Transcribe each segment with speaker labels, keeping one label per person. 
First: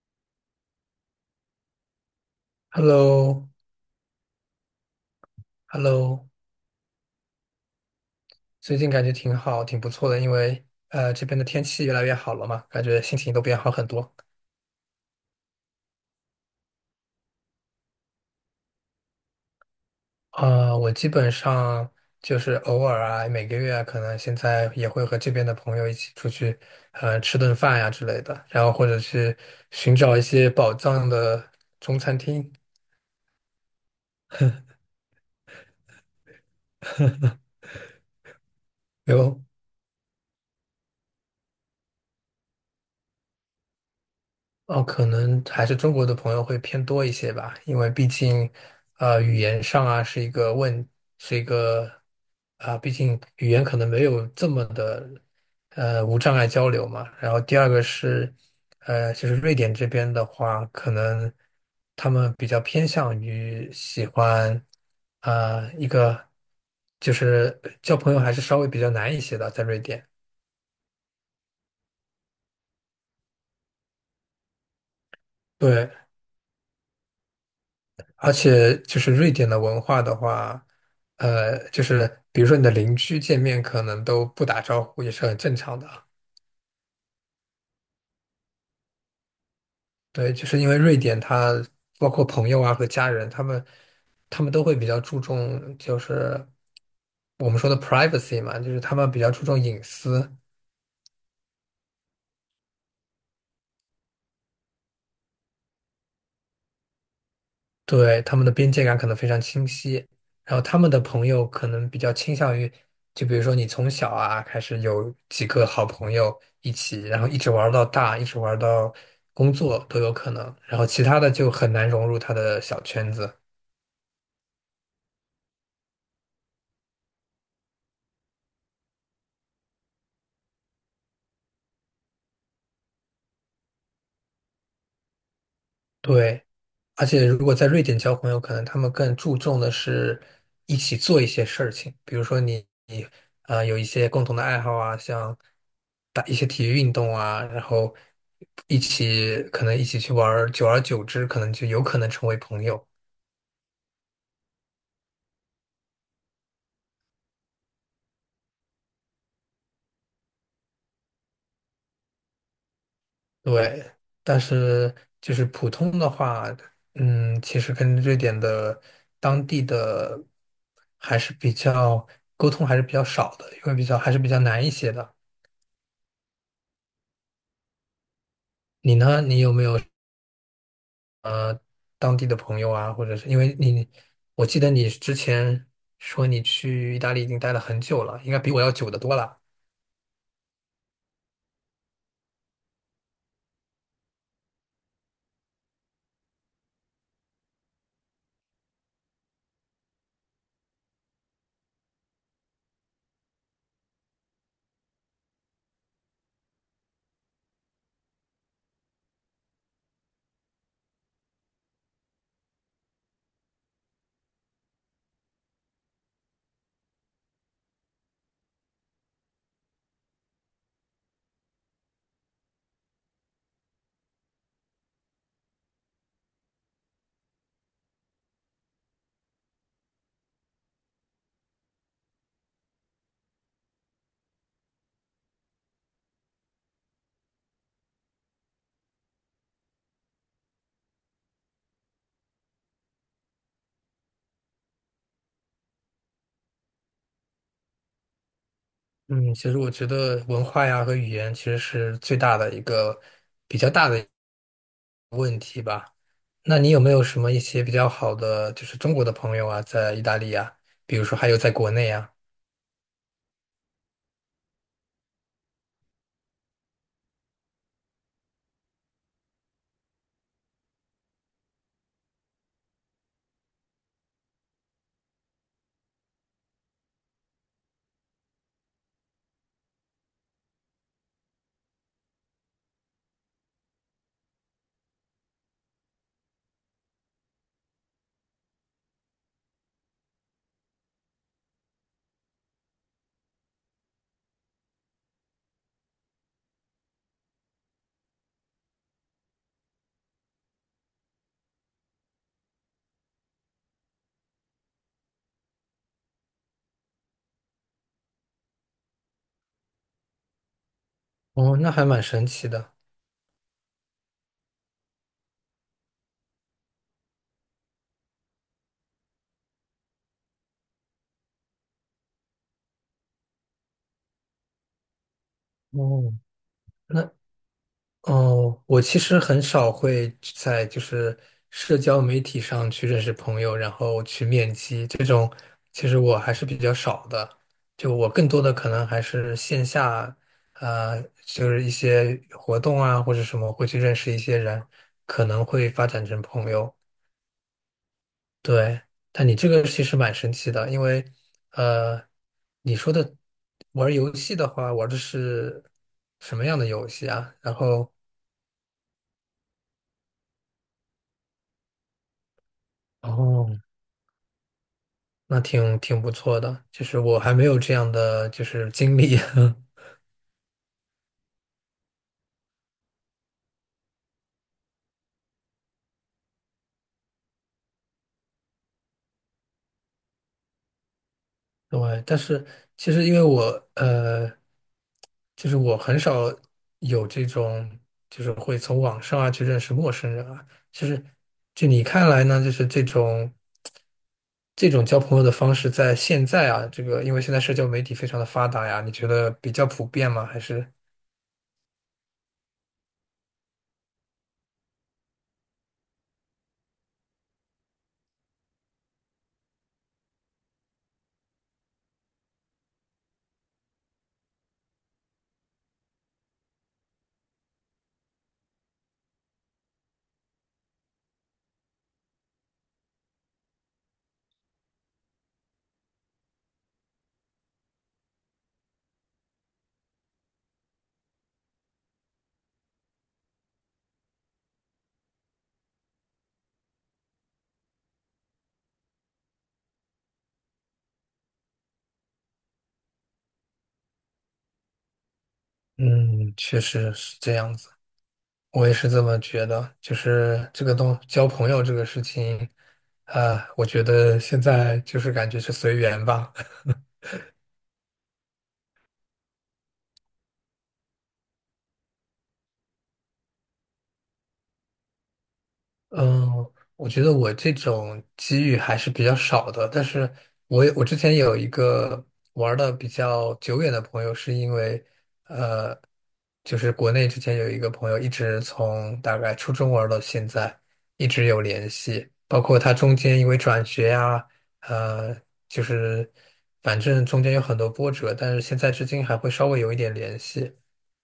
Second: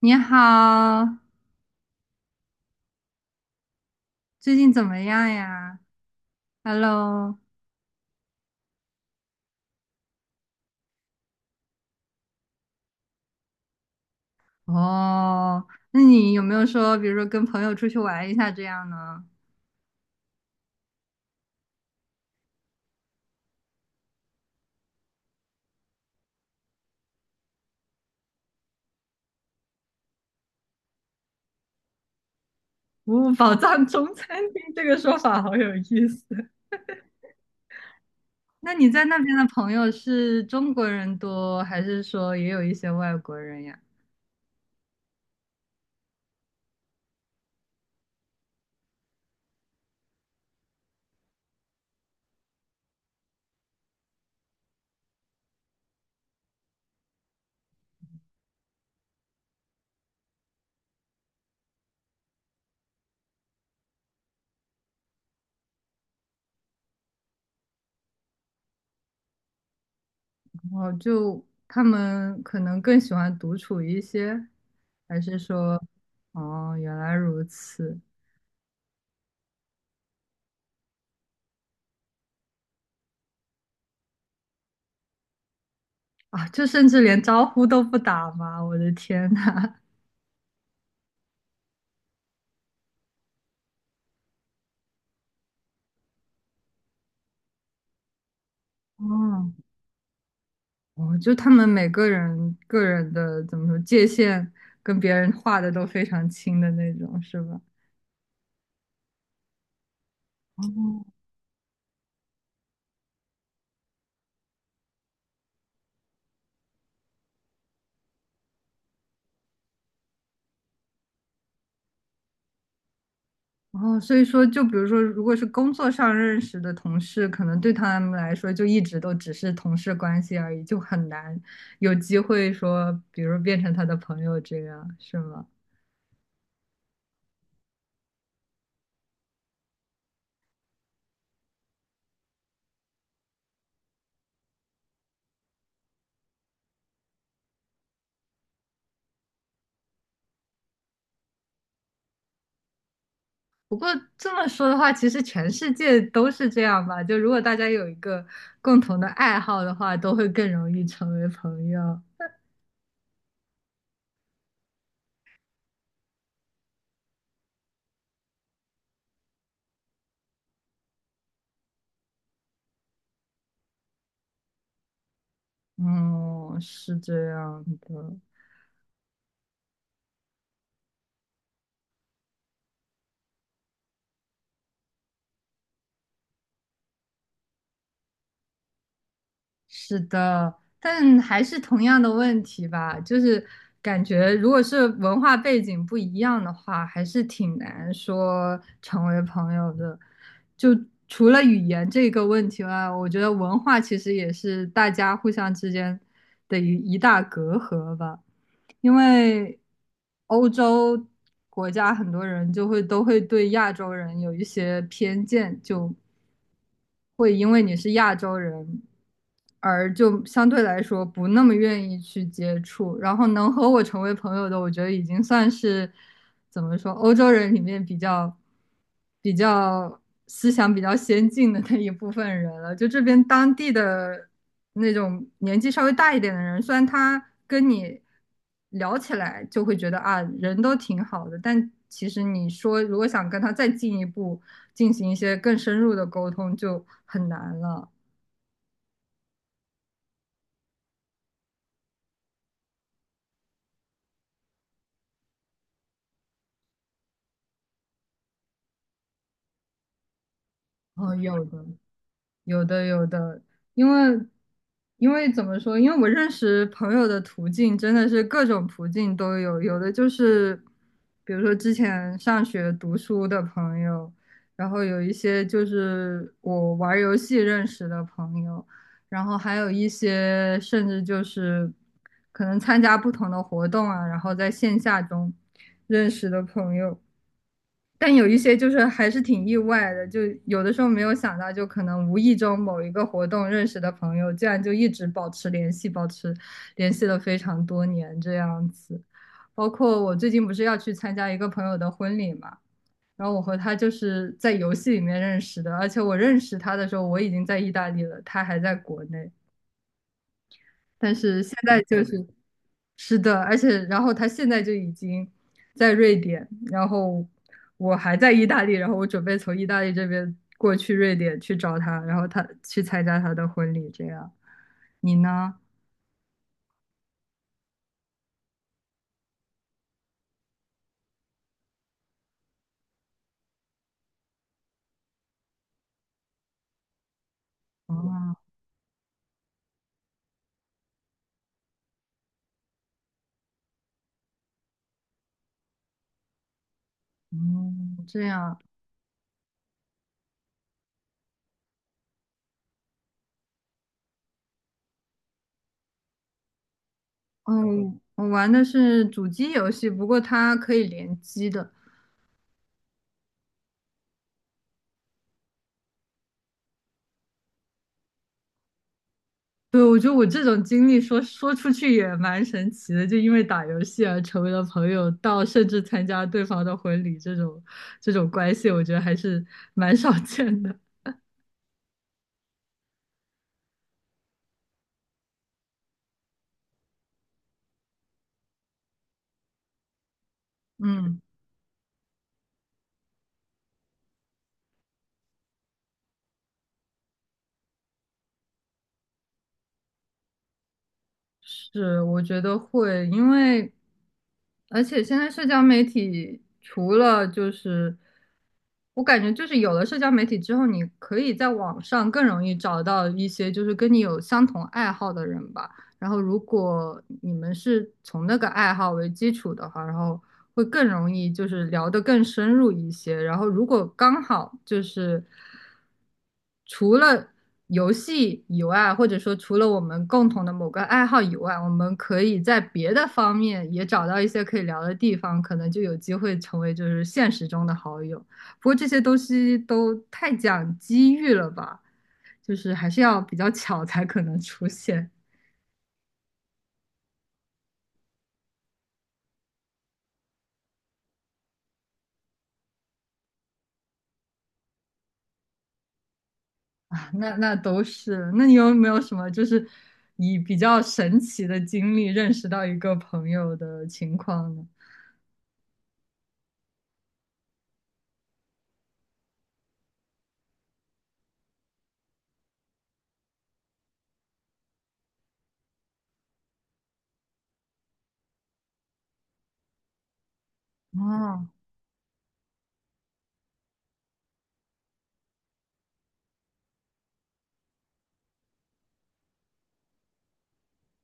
Speaker 1: 你好，
Speaker 2: h e l l o
Speaker 1: 最近怎么样
Speaker 2: h
Speaker 1: 呀
Speaker 2: e l l o
Speaker 1: ？Hello，
Speaker 2: 最近感觉挺好，挺不错的，因为这边的天气越来越好了嘛，感觉心情都变好很多。
Speaker 1: 哦，那你有没有说，比如说跟朋友出去玩一下这样呢？
Speaker 2: 啊、我基本上就是偶尔啊，每个月啊可能现在也会和这边的朋友一起出去，吃顿饭呀、之类的，然后或者去寻找一些宝藏的中餐厅。
Speaker 1: 哦，宝藏中餐厅这个说法好有意思。那你在那边
Speaker 2: 有
Speaker 1: 的朋友是中国人多，还是说也有一些外国人呀？
Speaker 2: 哦，可能还是中国的朋友会偏多一些吧，因为毕竟，语言上啊是一个问，是一个啊，毕竟语言可能没有这么的，无障碍交流嘛。然后第二个是，就是瑞典这边的话，可能他们比较偏向于喜欢，啊，一个就是交朋友还是稍微比较难一些的，在瑞典。
Speaker 1: 哦，就他们可能更喜欢独处一些，还是说，
Speaker 2: 对。
Speaker 1: 哦，原来如此
Speaker 2: 而且就是瑞典的文化的话，就是比如说你的邻居见面可能都不打招呼，也是很正常的啊。
Speaker 1: 啊，就甚至连招呼都不打吗？我的天呐！
Speaker 2: 对，就是因为瑞典它包括朋友啊和家人，他们都会比较注重就是我们说的 privacy 嘛，就是他
Speaker 1: 哦，
Speaker 2: 们比较注重隐私。
Speaker 1: 哦，就他们每个人个人的怎么说界限跟别人画的都非常清的那种，是吧？
Speaker 2: 对，他们的边界感可能非常清晰，然后他们的
Speaker 1: 哦，
Speaker 2: 朋友可能比较倾向于，就比如说你从小啊开始有几个好朋友一起，然后一直玩儿到大，一直玩儿到工作都有可能，然后其他的就很难融入他的小圈子。
Speaker 1: 哦，所以说，就比如说，如果是工作上认识的同事，可能对他们来说就一直都只是同事关系而已，就很难有机会说，比如变成他的朋友这样，是吗？
Speaker 2: 对，而且如果在瑞典交朋友，可能他们更注重的是一起做一些事情，比如说你有一些共同的爱好啊，像打一些体育运动啊，然后一起可能一起去玩儿久而久之可能就有可能成为朋友。
Speaker 1: 不过这么说的话，其实全世界都是这样吧。就如果大家有一个共同的爱好的话，都会更容易成为朋友。
Speaker 2: 对，但是就是普通的话，嗯，其实跟瑞典的当地的还是比较沟通还是比较少的，因为还是比较难一些的。
Speaker 1: 哦，是这样的，
Speaker 2: 你呢？你有没有什么当地的朋友啊？或者是因为你，我记得你之前说你去意大利已经待了很久了，应该比我要久得多了。
Speaker 1: 是的，但还是同样的问题吧，就是感觉如果是文化背景不一样的话，还是挺难说成为朋友的。就除了语言这个问题外，我觉得文化其实也是大家互相之间的一大隔阂吧。因为欧洲国家很多人就会都会对亚洲人有一些偏见，就会因为你是亚洲人，而就相对来说不那么愿意去接触。然后能和我成为朋友的，我觉得已经算是怎么说，欧洲人里面比较。比较思想比较先进的那一部分人了。就这边当地的那种年纪稍微大一点的人，虽然他跟你聊起来就会觉得啊，人都挺好的，但其实你说如果想跟他再进一步进行一些更深入的沟通，就很难了。
Speaker 2: 嗯，其实我觉得文化呀和语言其实是最大的一个比较大的。那你有没有什么一些比较好的，就是中国的朋友啊，在意大利啊，比如
Speaker 1: 哦，
Speaker 2: 说还有
Speaker 1: 有
Speaker 2: 在
Speaker 1: 的，
Speaker 2: 国内啊？
Speaker 1: 有的有的，因为因为怎么说？因为我认识朋友的途径真的是各种途径都有，有的就是比如说之前上学读书的朋友，然后有一些就是我玩儿游戏认识的朋友，然后还有一些甚至就是可能参加不同的活动啊，然后在线下中认识的朋友。但有一些就是还是挺意外的，就有的时候没有想到，就可能无意中某一个活动认识的朋友，竟然就一直保持联系，保持联系了非常多年这样子。包括我最近不是要去参加一个朋友的婚礼嘛，然后我和他就是在游戏里面认识的，而且我认识他的时候我已经在意大利了，他还在国内，但是现
Speaker 2: 哦，那
Speaker 1: 在
Speaker 2: 还
Speaker 1: 就
Speaker 2: 蛮
Speaker 1: 是，
Speaker 2: 神奇的。
Speaker 1: 是的，而且然后他现在就已经在瑞典，然后我还在意大利，然后我准备从意大利这边过去瑞典去找他，然后他去参加他的婚礼，这样。你呢？
Speaker 2: 哦，那哦，我其实很少会在就是社交媒体上去认识朋友，然后去面基这种，其实我还是比较少的。就我更
Speaker 1: 哦，
Speaker 2: 多的可能还是线下，就是一些活动啊或者什么会去认识一些人，可能会发展成朋友。
Speaker 1: 嗯，这样，
Speaker 2: 对，但你这个其实蛮神奇的，因为呃，你说的玩儿游戏的话，玩儿的是什么样的游戏啊？
Speaker 1: 哦，
Speaker 2: 然后。
Speaker 1: 我玩的是主机游戏，不过它可以联机的。
Speaker 2: 哦，那挺不错的，就是我还没有这样的就是经历，
Speaker 1: 对，我觉得我这种经历说说出去也蛮神奇的，就因为打游戏而成为了朋友，到甚至参加对方的婚礼这种关系，我觉得还是蛮少见的。
Speaker 2: 对，但是其实因为我呃，就是我很少有这种，就是会从网上啊去认识陌生人啊，就是
Speaker 1: 嗯，
Speaker 2: 就你看来呢，就是这种交朋友的方式，在现在啊，这个因为现在社交媒体非常的发达呀，你觉得比较普遍吗？还是
Speaker 1: 是，我觉得会，因为而且现在社交媒体除了就是，我感觉就是有了社交媒体之后，你可以在网上更容易找到一些就是跟你有相同爱好的人吧。然后如果你们是从那个爱好为基础的话，然后会更容易就是聊得更深入一些。然后如果刚好就是除了游戏以外，或者说除了我们共同的某个爱好以外，我们可以在别的方面也找到一些可以聊的地方，可能就有机会成为就是现实中的好友。不过这些东西都太讲机遇了吧，就是还是要比较巧才可能出现。
Speaker 2: 嗯，确实是这样子。我也是这么觉得，就是这个东交朋友这个事情，啊、我觉得现在就是感觉是随缘吧。
Speaker 1: 啊，那都是。那你有没有什么就是以比较神奇的经历认识到一个朋友的情况呢？
Speaker 2: 嗯，我觉得我这种机遇还是比较少的，但是我之前有一个玩的比较久远的朋友，是因为就是国内之前有一个朋友，一直从大概初中玩到现在，一直有
Speaker 1: 哦
Speaker 2: 联系。包括他中间因为转学呀、呃，就是反正中间有很多波折，但是现在至今还会稍微有一点联系。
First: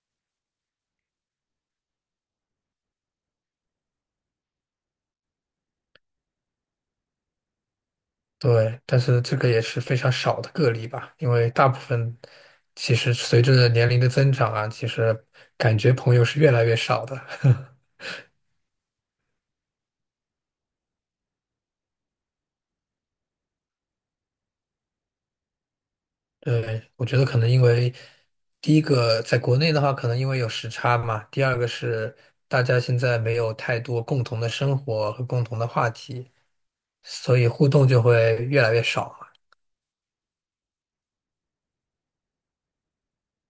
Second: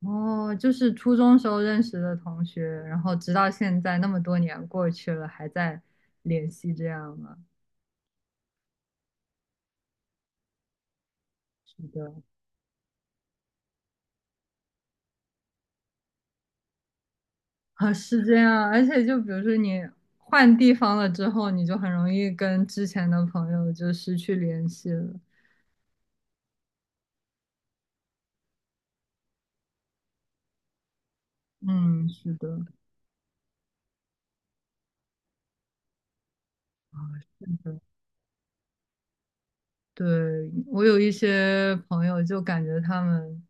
Speaker 1: 哦，就是初中时候认识的同学，然后直到现在那么多年过去了，还在联系这样吗？
Speaker 2: 对，但是这个也是非常少的个例吧，因为大部
Speaker 1: 是的，
Speaker 2: 分其实随着年龄的增长啊，其实感觉朋友是越来越少的。
Speaker 1: 啊，是这样。而且就比如说你换地方了之后，你就很容易跟之前的朋友就失去联系了。
Speaker 2: 对，我觉得可能因为第一个在国内的话，可能因为有时差嘛；第二个
Speaker 1: 嗯，
Speaker 2: 是
Speaker 1: 是的。
Speaker 2: 大家现在没有太多共同的生活和共同的话题，所以互动就会越来越少嘛。
Speaker 1: 对，我有一些朋友就感觉他们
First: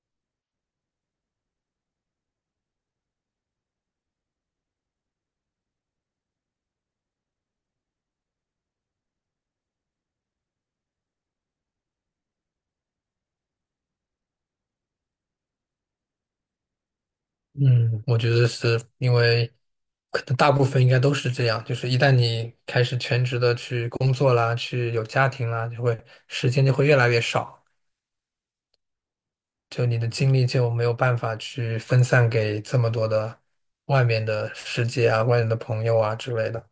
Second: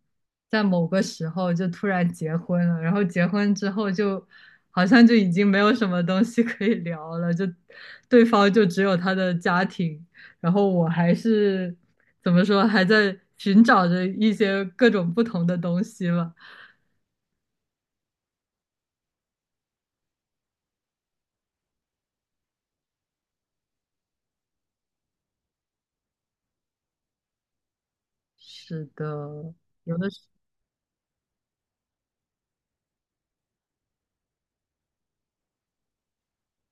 Speaker 1: 在某个时候就突然结婚了，然后结婚之后就好像就已经没有什么东西可以聊了，就对方就只有他的家庭，然后我还是怎么说，还在寻找着一些各种不同的东西吧。
Speaker 2: 嗯，我觉得是因为可能大部分应该都是这样，就是一旦你开始全职的去工作啦，去有家庭啦，就会时间就会越来越少，
Speaker 1: 是的，
Speaker 2: 就
Speaker 1: 有
Speaker 2: 你的
Speaker 1: 的时
Speaker 2: 精力就没有办法去分散给这么多的外面的世界啊、外面的朋友啊之类的。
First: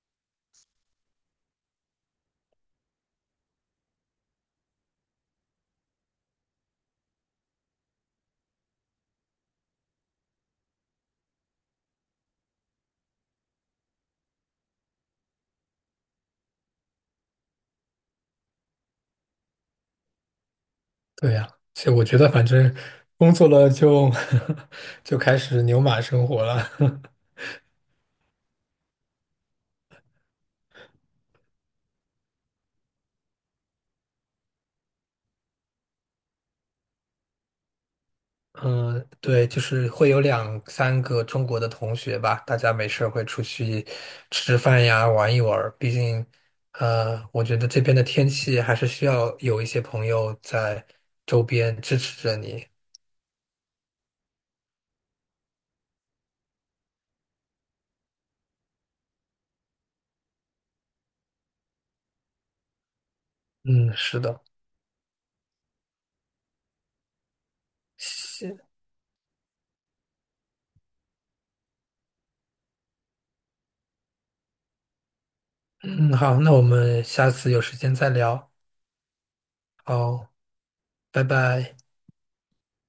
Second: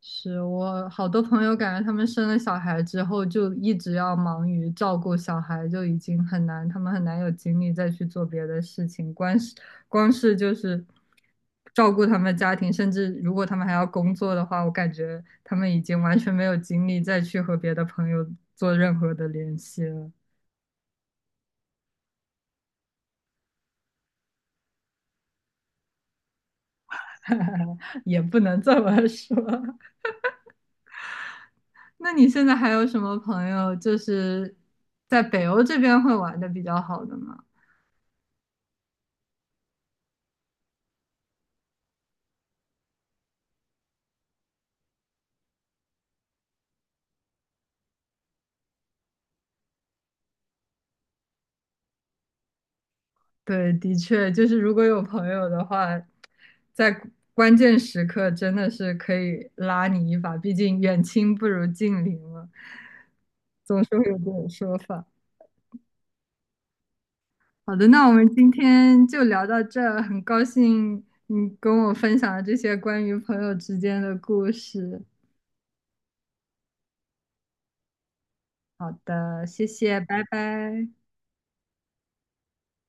Speaker 1: 是我好多朋友感觉他们生了小孩之后就一直要忙于照顾小孩，就已经很难，他们很难有精力再去做别的事情。光是就是照顾他们家庭，甚至如果他们还要工作的话，我感觉他们已经完全没有精力再去和别的朋友做任何的联系了。
Speaker 2: 对呀，其实我觉得反正工作了就 就开始牛马生活了。
Speaker 1: 也不能这么说。那你现在还有什么朋友就是在北欧这边会玩的比较好的吗？
Speaker 2: 嗯，对，就是会有两三个中国的同学吧，大家没事儿会出去吃吃饭呀，玩一玩儿。毕竟，我觉得这边的天气还是需要有一些朋友在周边支持着你。
Speaker 1: 对，的确，就是如果有朋友的话，在关键时刻真的是可以拉你一把，毕竟远亲不如近邻嘛，总
Speaker 2: 嗯，
Speaker 1: 是会有
Speaker 2: 是
Speaker 1: 这
Speaker 2: 的。
Speaker 1: 种说法。好的，那我们今
Speaker 2: 行，
Speaker 1: 天就聊到这儿，很高兴你跟我分享了这些关于朋友之间的故事。
Speaker 2: 嗯，好，那我们下次有时间再聊。
Speaker 1: 好的，谢谢，拜
Speaker 2: 好，
Speaker 1: 拜。
Speaker 2: 拜拜。